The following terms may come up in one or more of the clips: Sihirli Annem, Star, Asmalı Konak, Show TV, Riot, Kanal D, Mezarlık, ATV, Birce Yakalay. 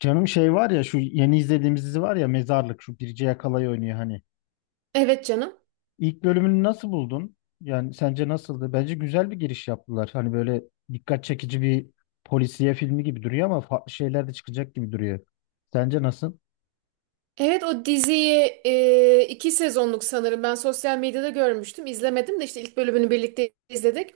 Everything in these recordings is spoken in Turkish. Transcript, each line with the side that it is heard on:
left: Canım şey var ya şu yeni izlediğimiz dizi var ya Mezarlık şu Birce Yakalay oynuyor hani.
right: Evet canım.
left: İlk bölümünü nasıl buldun? Yani sence nasıldı? Bence güzel bir giriş yaptılar. Hani böyle dikkat çekici bir polisiye filmi gibi duruyor ama farklı şeyler de çıkacak gibi duruyor. Sence nasıl?
right: Evet o diziyi iki sezonluk sanırım. Ben sosyal medyada görmüştüm. İzlemedim de işte ilk bölümünü birlikte izledik.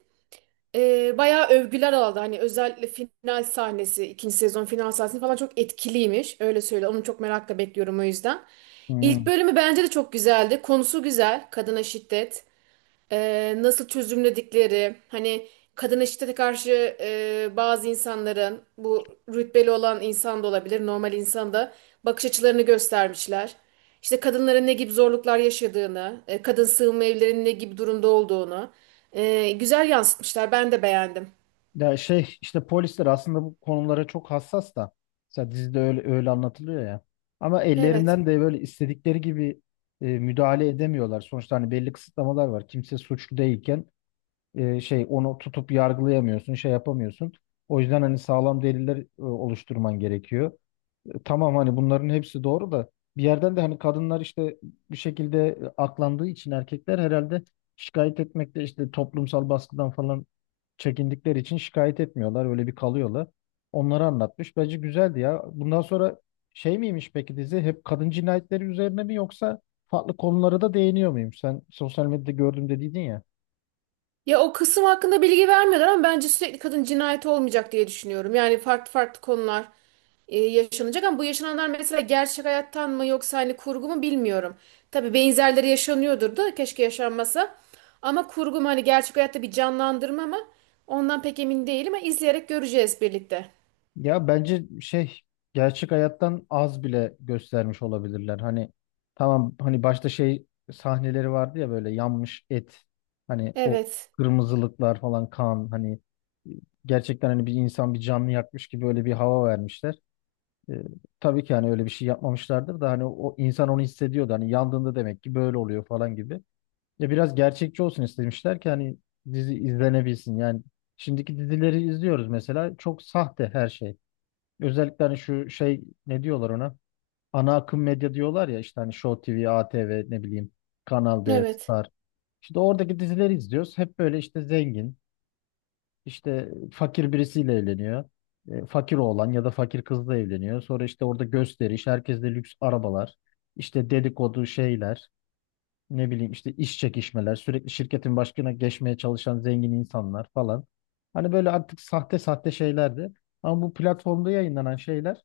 right: Bayağı övgüler aldı. Hani özellikle final sahnesi, ikinci sezon final sahnesi falan çok etkiliymiş. Öyle söyle. Onu çok merakla bekliyorum o yüzden. İlk
left: Hmm.
right: bölümü bence de çok güzeldi. Konusu güzel. Kadına şiddet. Nasıl çözümledikleri, hani kadına şiddete karşı, bazı insanların, bu rütbeli olan insan da olabilir, normal insan da, bakış açılarını göstermişler. İşte kadınların ne gibi zorluklar yaşadığını, kadın sığınma evlerinin ne gibi durumda olduğunu, güzel yansıtmışlar. Ben de beğendim.
left: Ya şey işte polisler aslında bu konulara çok hassas da. Mesela dizide öyle, öyle anlatılıyor ya. Ama
right: Evet.
left: ellerinden de böyle istedikleri gibi müdahale edemiyorlar. Sonuçta hani belli kısıtlamalar var. Kimse suçlu değilken şey onu tutup yargılayamıyorsun, şey yapamıyorsun. O yüzden hani sağlam deliller oluşturman gerekiyor. Tamam hani bunların hepsi doğru da bir yerden de hani kadınlar işte bir şekilde aklandığı için erkekler herhalde şikayet etmekte işte toplumsal baskıdan falan çekindikleri için şikayet etmiyorlar. Öyle bir kalıyorlar. Onları anlatmış. Bence güzeldi ya. Bundan sonra şey miymiş peki dizi? Hep kadın cinayetleri üzerine mi yoksa farklı konulara da değiniyor muyum? Sen sosyal medyada gördüm dediydin ya.
right: Ya o kısım hakkında bilgi vermiyorlar ama bence sürekli kadın cinayeti olmayacak diye düşünüyorum. Yani farklı farklı konular yaşanacak ama bu yaşananlar mesela gerçek hayattan mı yoksa hani kurgu mu bilmiyorum. Tabii benzerleri yaşanıyordur da keşke yaşanmasa. Ama kurgu mu, hani gerçek hayatta bir canlandırma mı? Ondan pek emin değilim ama izleyerek göreceğiz birlikte.
left: Ya bence şey gerçek hayattan az bile göstermiş olabilirler. Hani tamam hani başta şey sahneleri vardı ya böyle yanmış et hani o
right: Evet.
left: kırmızılıklar falan kan hani e, gerçekten hani bir insan bir canlı yakmış gibi öyle bir hava vermişler. E, tabii ki hani öyle bir şey yapmamışlardır da hani o insan onu hissediyordu. Hani yandığında demek ki böyle oluyor falan gibi. Ya biraz gerçekçi olsun istemişler ki hani dizi izlenebilsin. Yani şimdiki dizileri izliyoruz mesela çok sahte her şey. Özellikle hani şu şey ne diyorlar ona? Ana akım medya diyorlar ya işte hani Show TV, ATV ne bileyim Kanal D,
right: Evet.
left: Star. İşte oradaki dizileri izliyoruz. Hep böyle işte zengin, işte fakir birisiyle evleniyor. Fakir oğlan ya da fakir kızla evleniyor. Sonra işte orada gösteriş, herkeste lüks arabalar, işte dedikodu şeyler, ne bileyim işte iş çekişmeler, sürekli şirketin başkına geçmeye çalışan zengin insanlar falan. Hani böyle artık sahte sahte şeylerdi. Ama bu platformda yayınlanan şeyler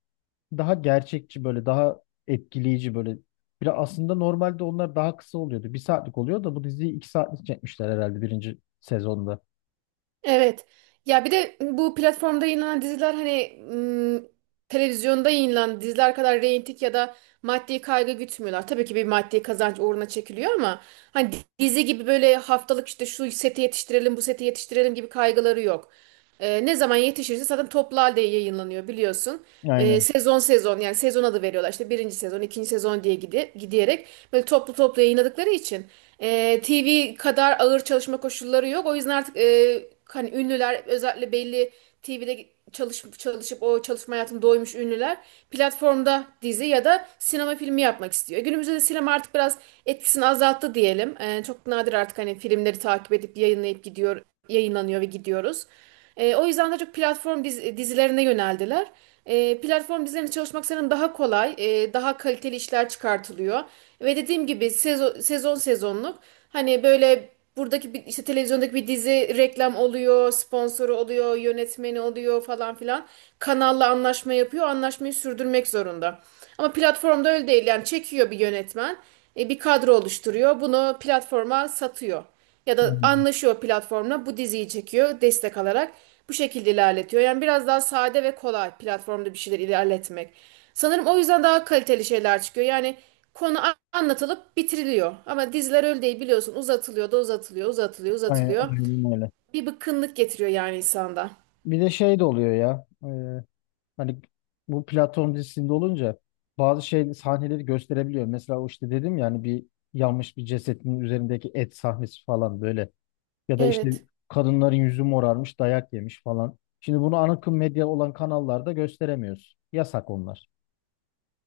left: daha gerçekçi böyle daha etkileyici böyle. Biraz aslında normalde onlar daha kısa oluyordu. Bir saatlik oluyor da bu diziyi 2 saatlik çekmişler herhalde birinci sezonda.
right: Evet. Ya bir de bu platformda yayınlanan diziler hani televizyonda yayınlanan diziler kadar reyting ya da maddi kaygı gütmüyorlar. Tabii ki bir maddi kazanç uğruna çekiliyor ama hani dizi gibi böyle haftalık işte şu seti yetiştirelim, bu seti yetiştirelim gibi kaygıları yok. Ne zaman yetişirse zaten toplu halde yayınlanıyor biliyorsun.
left: Aynen.
right: Sezon sezon, yani sezon adı veriyorlar işte birinci sezon, ikinci sezon diye gidiyerek böyle toplu toplu yayınladıkları için. E, TV kadar ağır çalışma koşulları yok. O yüzden artık, hani ünlüler, özellikle belli TV'de çalışıp çalışıp o çalışma hayatını doymuş ünlüler, platformda dizi ya da sinema filmi yapmak istiyor. Günümüzde de sinema artık biraz etkisini azalttı diyelim. E, çok nadir artık hani filmleri takip edip yayınlayıp gidiyor, yayınlanıyor ve gidiyoruz. E, o yüzden daha çok platform dizilerine yöneldiler. E, platform dizilerinde çalışmak senin daha kolay, daha kaliteli işler çıkartılıyor. Ve dediğim gibi sezon sezonluk, hani böyle, buradaki bir, işte televizyondaki bir dizi, reklam oluyor, sponsoru oluyor, yönetmeni oluyor falan filan. Kanalla anlaşma yapıyor, anlaşmayı sürdürmek zorunda. Ama platformda öyle değil, yani çekiyor bir yönetmen, bir kadro oluşturuyor, bunu platforma satıyor. Ya da
left: Aynen.
right: anlaşıyor platformla, bu diziyi çekiyor destek alarak bu şekilde ilerletiyor. Yani biraz daha sade ve kolay platformda bir şeyler ilerletmek. Sanırım o yüzden daha kaliteli şeyler çıkıyor. Yani konu anlatılıp bitiriliyor. Ama diziler öyle değil biliyorsun, uzatılıyor da uzatılıyor, uzatılıyor,
left: Aynen-
right: uzatılıyor.
left: aynen öyle.
right: Bir bıkkınlık getiriyor yani insanda.
left: Bir de şey de oluyor ya. Hani bu platform dizisinde olunca bazı şey sahneleri gösterebiliyor. Mesela o işte dedim ya hani bir yanmış bir cesetin üzerindeki et sahnesi falan böyle. Ya da işte
right: Evet.
left: kadınların yüzü morarmış, dayak yemiş falan. Şimdi bunu ana akım medya olan kanallarda gösteremiyoruz. Yasak onlar.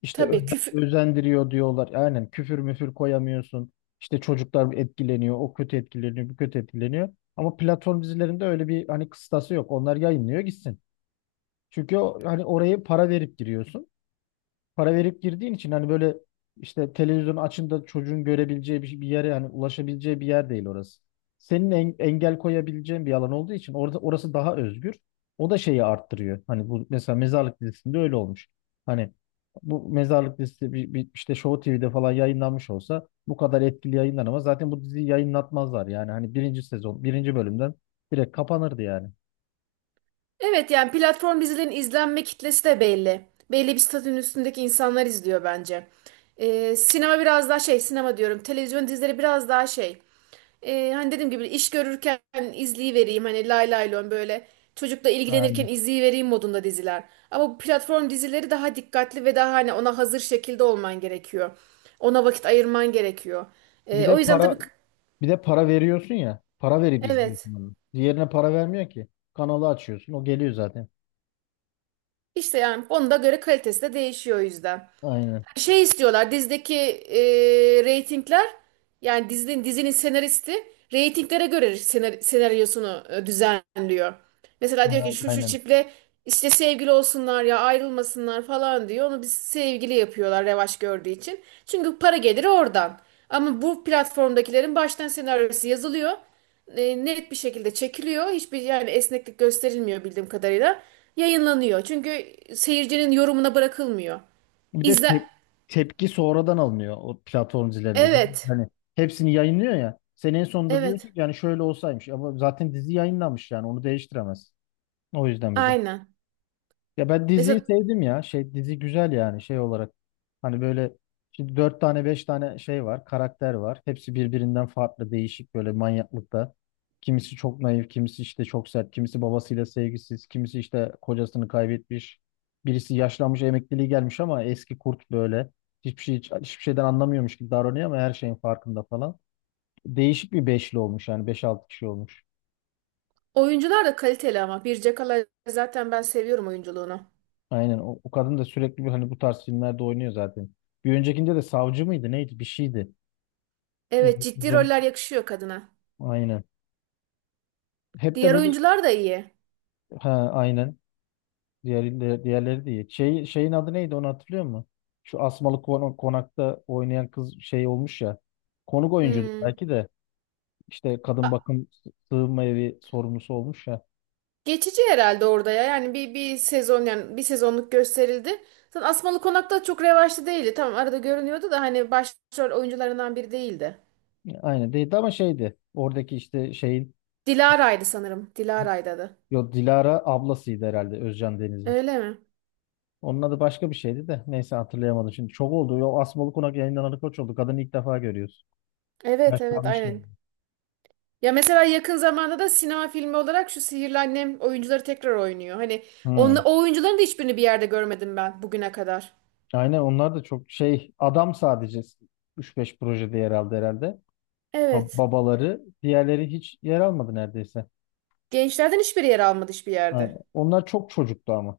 left: İşte
right: Tabii küfür.
left: özendiriyor diyorlar. Aynen küfür müfür koyamıyorsun. İşte çocuklar etkileniyor, o kötü etkileniyor, bu kötü etkileniyor. Ama platform dizilerinde öyle bir hani kıstası yok. Onlar yayınlıyor gitsin. Çünkü o, hani oraya para verip giriyorsun para verip girdiğin için hani böyle işte televizyon açında çocuğun görebileceği bir, şey, bir yere yani ulaşabileceği bir yer değil orası. Senin engel koyabileceğin bir alan olduğu için orada orası daha özgür. O da şeyi arttırıyor. Hani bu mesela mezarlık dizisinde öyle olmuş. Hani bu mezarlık dizisi bir işte Show TV'de falan yayınlanmış olsa bu kadar etkili yayınlanamaz. Zaten bu diziyi yayınlatmazlar yani. Hani birinci sezon, birinci bölümden direkt kapanırdı yani.
right: Evet, yani platform dizilerin izlenme kitlesi de belli. Belli bir statünün üstündeki insanlar izliyor bence. Sinema biraz daha şey, sinema diyorum. Televizyon dizileri biraz daha şey. Hani dediğim gibi iş görürken izleyivereyim. Hani lay lay lon, böyle çocukla ilgilenirken
left: Aynen.
right: izleyivereyim modunda diziler. Ama bu platform dizileri daha dikkatli ve daha hani ona hazır şekilde olman gerekiyor. Ona vakit ayırman gerekiyor.
left: Bir
right: O
left: de
right: yüzden
left: para
right: tabii
left: Bir de para veriyorsun ya. Para verip
right: evet,
left: izliyorsun onu. Diğerine para vermiyor ki. Kanalı açıyorsun. O geliyor zaten.
right: işte yani onda göre kalitesi de değişiyor o yüzden.
left: Aynen.
right: Şey istiyorlar dizideki, e, reytingler, yani dizinin, dizinin senaristi reytinglere göre senaryosunu, düzenliyor. Mesela diyor ki
left: Aynen.
right: şu şu
left: Aynen.
right: çiftle işte sevgili olsunlar ya ayrılmasınlar falan diyor. Onu biz sevgili yapıyorlar revaç gördüğü için. Çünkü para geliri oradan. Ama bu platformdakilerin baştan senaryosu yazılıyor. E, net bir şekilde çekiliyor. Hiçbir, yani esneklik gösterilmiyor bildiğim kadarıyla. Yayınlanıyor. Çünkü seyircinin yorumuna bırakılmıyor.
left: Bir de
right: İzle.
left: tepki sonradan alınıyor o platform dizilerinde.
right: Evet.
left: Hani hepsini yayınlıyor ya. Senin sonunda diyorsun ki
right: Evet.
left: yani şöyle olsaymış. Ama zaten dizi yayınlanmış yani onu değiştiremez. O yüzden bir de.
right: Aynen.
left: Ya ben diziyi
right: Mesela
left: sevdim ya. Şey dizi güzel yani şey olarak. Hani böyle şimdi dört tane beş tane şey var, karakter var. Hepsi birbirinden farklı, değişik böyle manyaklıkta. Kimisi çok naif, kimisi işte çok sert, kimisi babasıyla sevgisiz, kimisi işte kocasını kaybetmiş. Birisi yaşlanmış, emekliliği gelmiş ama eski kurt böyle. Hiçbir şey hiçbir şeyden anlamıyormuş gibi davranıyor ama her şeyin farkında falan. Değişik bir beşli olmuş yani beş altı kişi olmuş.
right: oyuncular da kaliteli ama. Bir Cakala zaten ben seviyorum oyunculuğunu.
left: Aynen o kadın da sürekli bir hani bu tarz filmlerde oynuyor zaten. Bir öncekinde de savcı mıydı neydi bir şeydi.
right: Evet, ciddi
left: İzlemiş.
right: roller yakışıyor kadına.
left: Aynen. Hep de
right: Diğer
left: böyle
right: oyuncular da iyi.
left: ha aynen. Diğerleri, diğerleri değil. Şey, şeyin adı neydi onu hatırlıyor musun? Şu Asmalı Konak'ta oynayan kız şey olmuş ya. Konuk oyuncu
right: Hmm.
left: belki de işte kadın
right: A-.
left: bakım sığınma evi sorumlusu olmuş ya.
right: Geçici herhalde orada ya. Yani bir, bir sezon, yani bir sezonluk gösterildi. Zaten Asmalı Konak'ta çok revaçlı değildi. Tamam arada görünüyordu da hani başrol oyuncularından biri değildi.
left: Aynen değildi ama şeydi. Oradaki işte şeyin
right: Dilara'ydı sanırım. Dilara'ydı adı.
left: yo Dilara ablasıydı herhalde Özcan Deniz'in.
right: Öyle mi?
left: Onun adı başka bir şeydi de neyse hatırlayamadım şimdi. Çok oldu. O Asmalı Konak yayınlanan koç oldu. Kadını ilk defa görüyoruz.
right: Evet evet,
left: Yaşlanmış yani.
right: aynen. Ya mesela yakın zamanda da sinema filmi olarak şu Sihirli Annem oyuncuları tekrar oynuyor. Hani
left: Hmm.
right: o oyuncuların da hiçbirini bir yerde görmedim ben bugüne kadar.
left: Aynen onlar da çok şey adam sadece üç beş projede yer aldı herhalde.
right: Evet.
left: Babaları diğerleri hiç yer almadı neredeyse.
right: Gençlerden hiçbir yer almadı hiçbir
left: Ha,
right: yerde.
left: onlar çok çocuktu ama.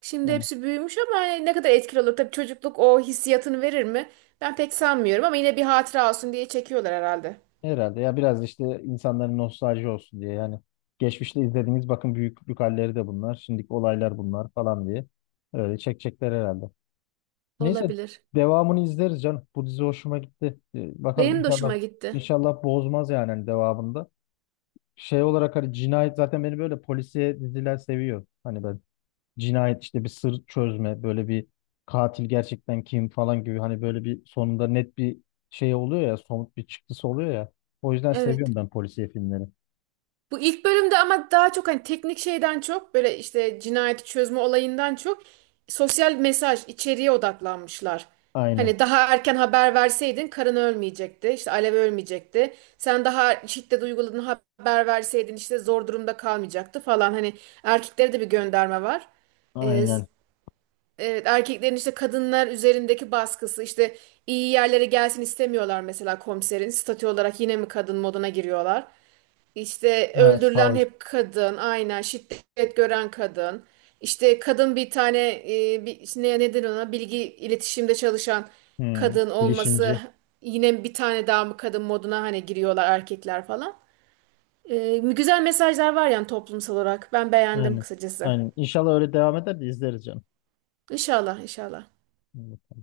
right: Şimdi
left: Yani
right: hepsi büyümüş ama hani ne kadar etkili olur. Tabii çocukluk o hissiyatını verir mi? Ben pek sanmıyorum ama yine bir hatıra olsun diye çekiyorlar herhalde.
left: herhalde ya biraz işte insanların nostalji olsun diye yani geçmişte izlediğiniz bakın büyüklük halleri de bunlar. Şimdiki olaylar bunlar falan diye öyle çekecekler herhalde. Neyse
right: Olabilir.
left: devamını izleriz canım. Bu dizi hoşuma gitti. Bakalım
right: Benim de
left: inşallah
right: hoşuma gitti.
left: inşallah bozmaz yani hani devamında. Şey olarak hani cinayet zaten beni böyle polisiye diziler seviyor. Hani ben cinayet işte bir sır çözme böyle bir katil gerçekten kim falan gibi hani böyle bir sonunda net bir şey oluyor ya somut bir çıktısı oluyor ya. O yüzden seviyorum
right: Evet.
left: ben polisiye filmleri.
right: Bu ilk bölümde ama daha çok hani teknik şeyden çok böyle işte cinayeti çözme olayından çok sosyal mesaj içeriğe odaklanmışlar.
left: Aynen.
right: Hani daha erken haber verseydin karın ölmeyecekti, işte Alev ölmeyecekti. Sen daha şiddet uyguladığını haber verseydin işte zor durumda kalmayacaktı falan. Hani erkeklere de bir gönderme var. Ee, s-
left: Aynen.
right: evet, erkeklerin işte kadınlar üzerindeki baskısı, işte iyi yerlere gelsin istemiyorlar mesela komiserin. Statü olarak yine mi kadın moduna giriyorlar? İşte
left: Ha,
right: öldürülen
left: savcı.
right: hep kadın, aynen şiddet gören kadın. İşte kadın bir tane, bir, ne neden ona, bilgi iletişimde çalışan
left: Hmm.
right: kadın olması,
left: Bilişimci.
right: yine bir tane daha mı kadın moduna hani giriyorlar erkekler falan. E, güzel mesajlar var yani toplumsal olarak. Ben beğendim
left: Aynen.
right: kısacası.
left: Aynen. İnşallah öyle devam eder de izleriz canım.
right: İnşallah, inşallah.
left: Hmm.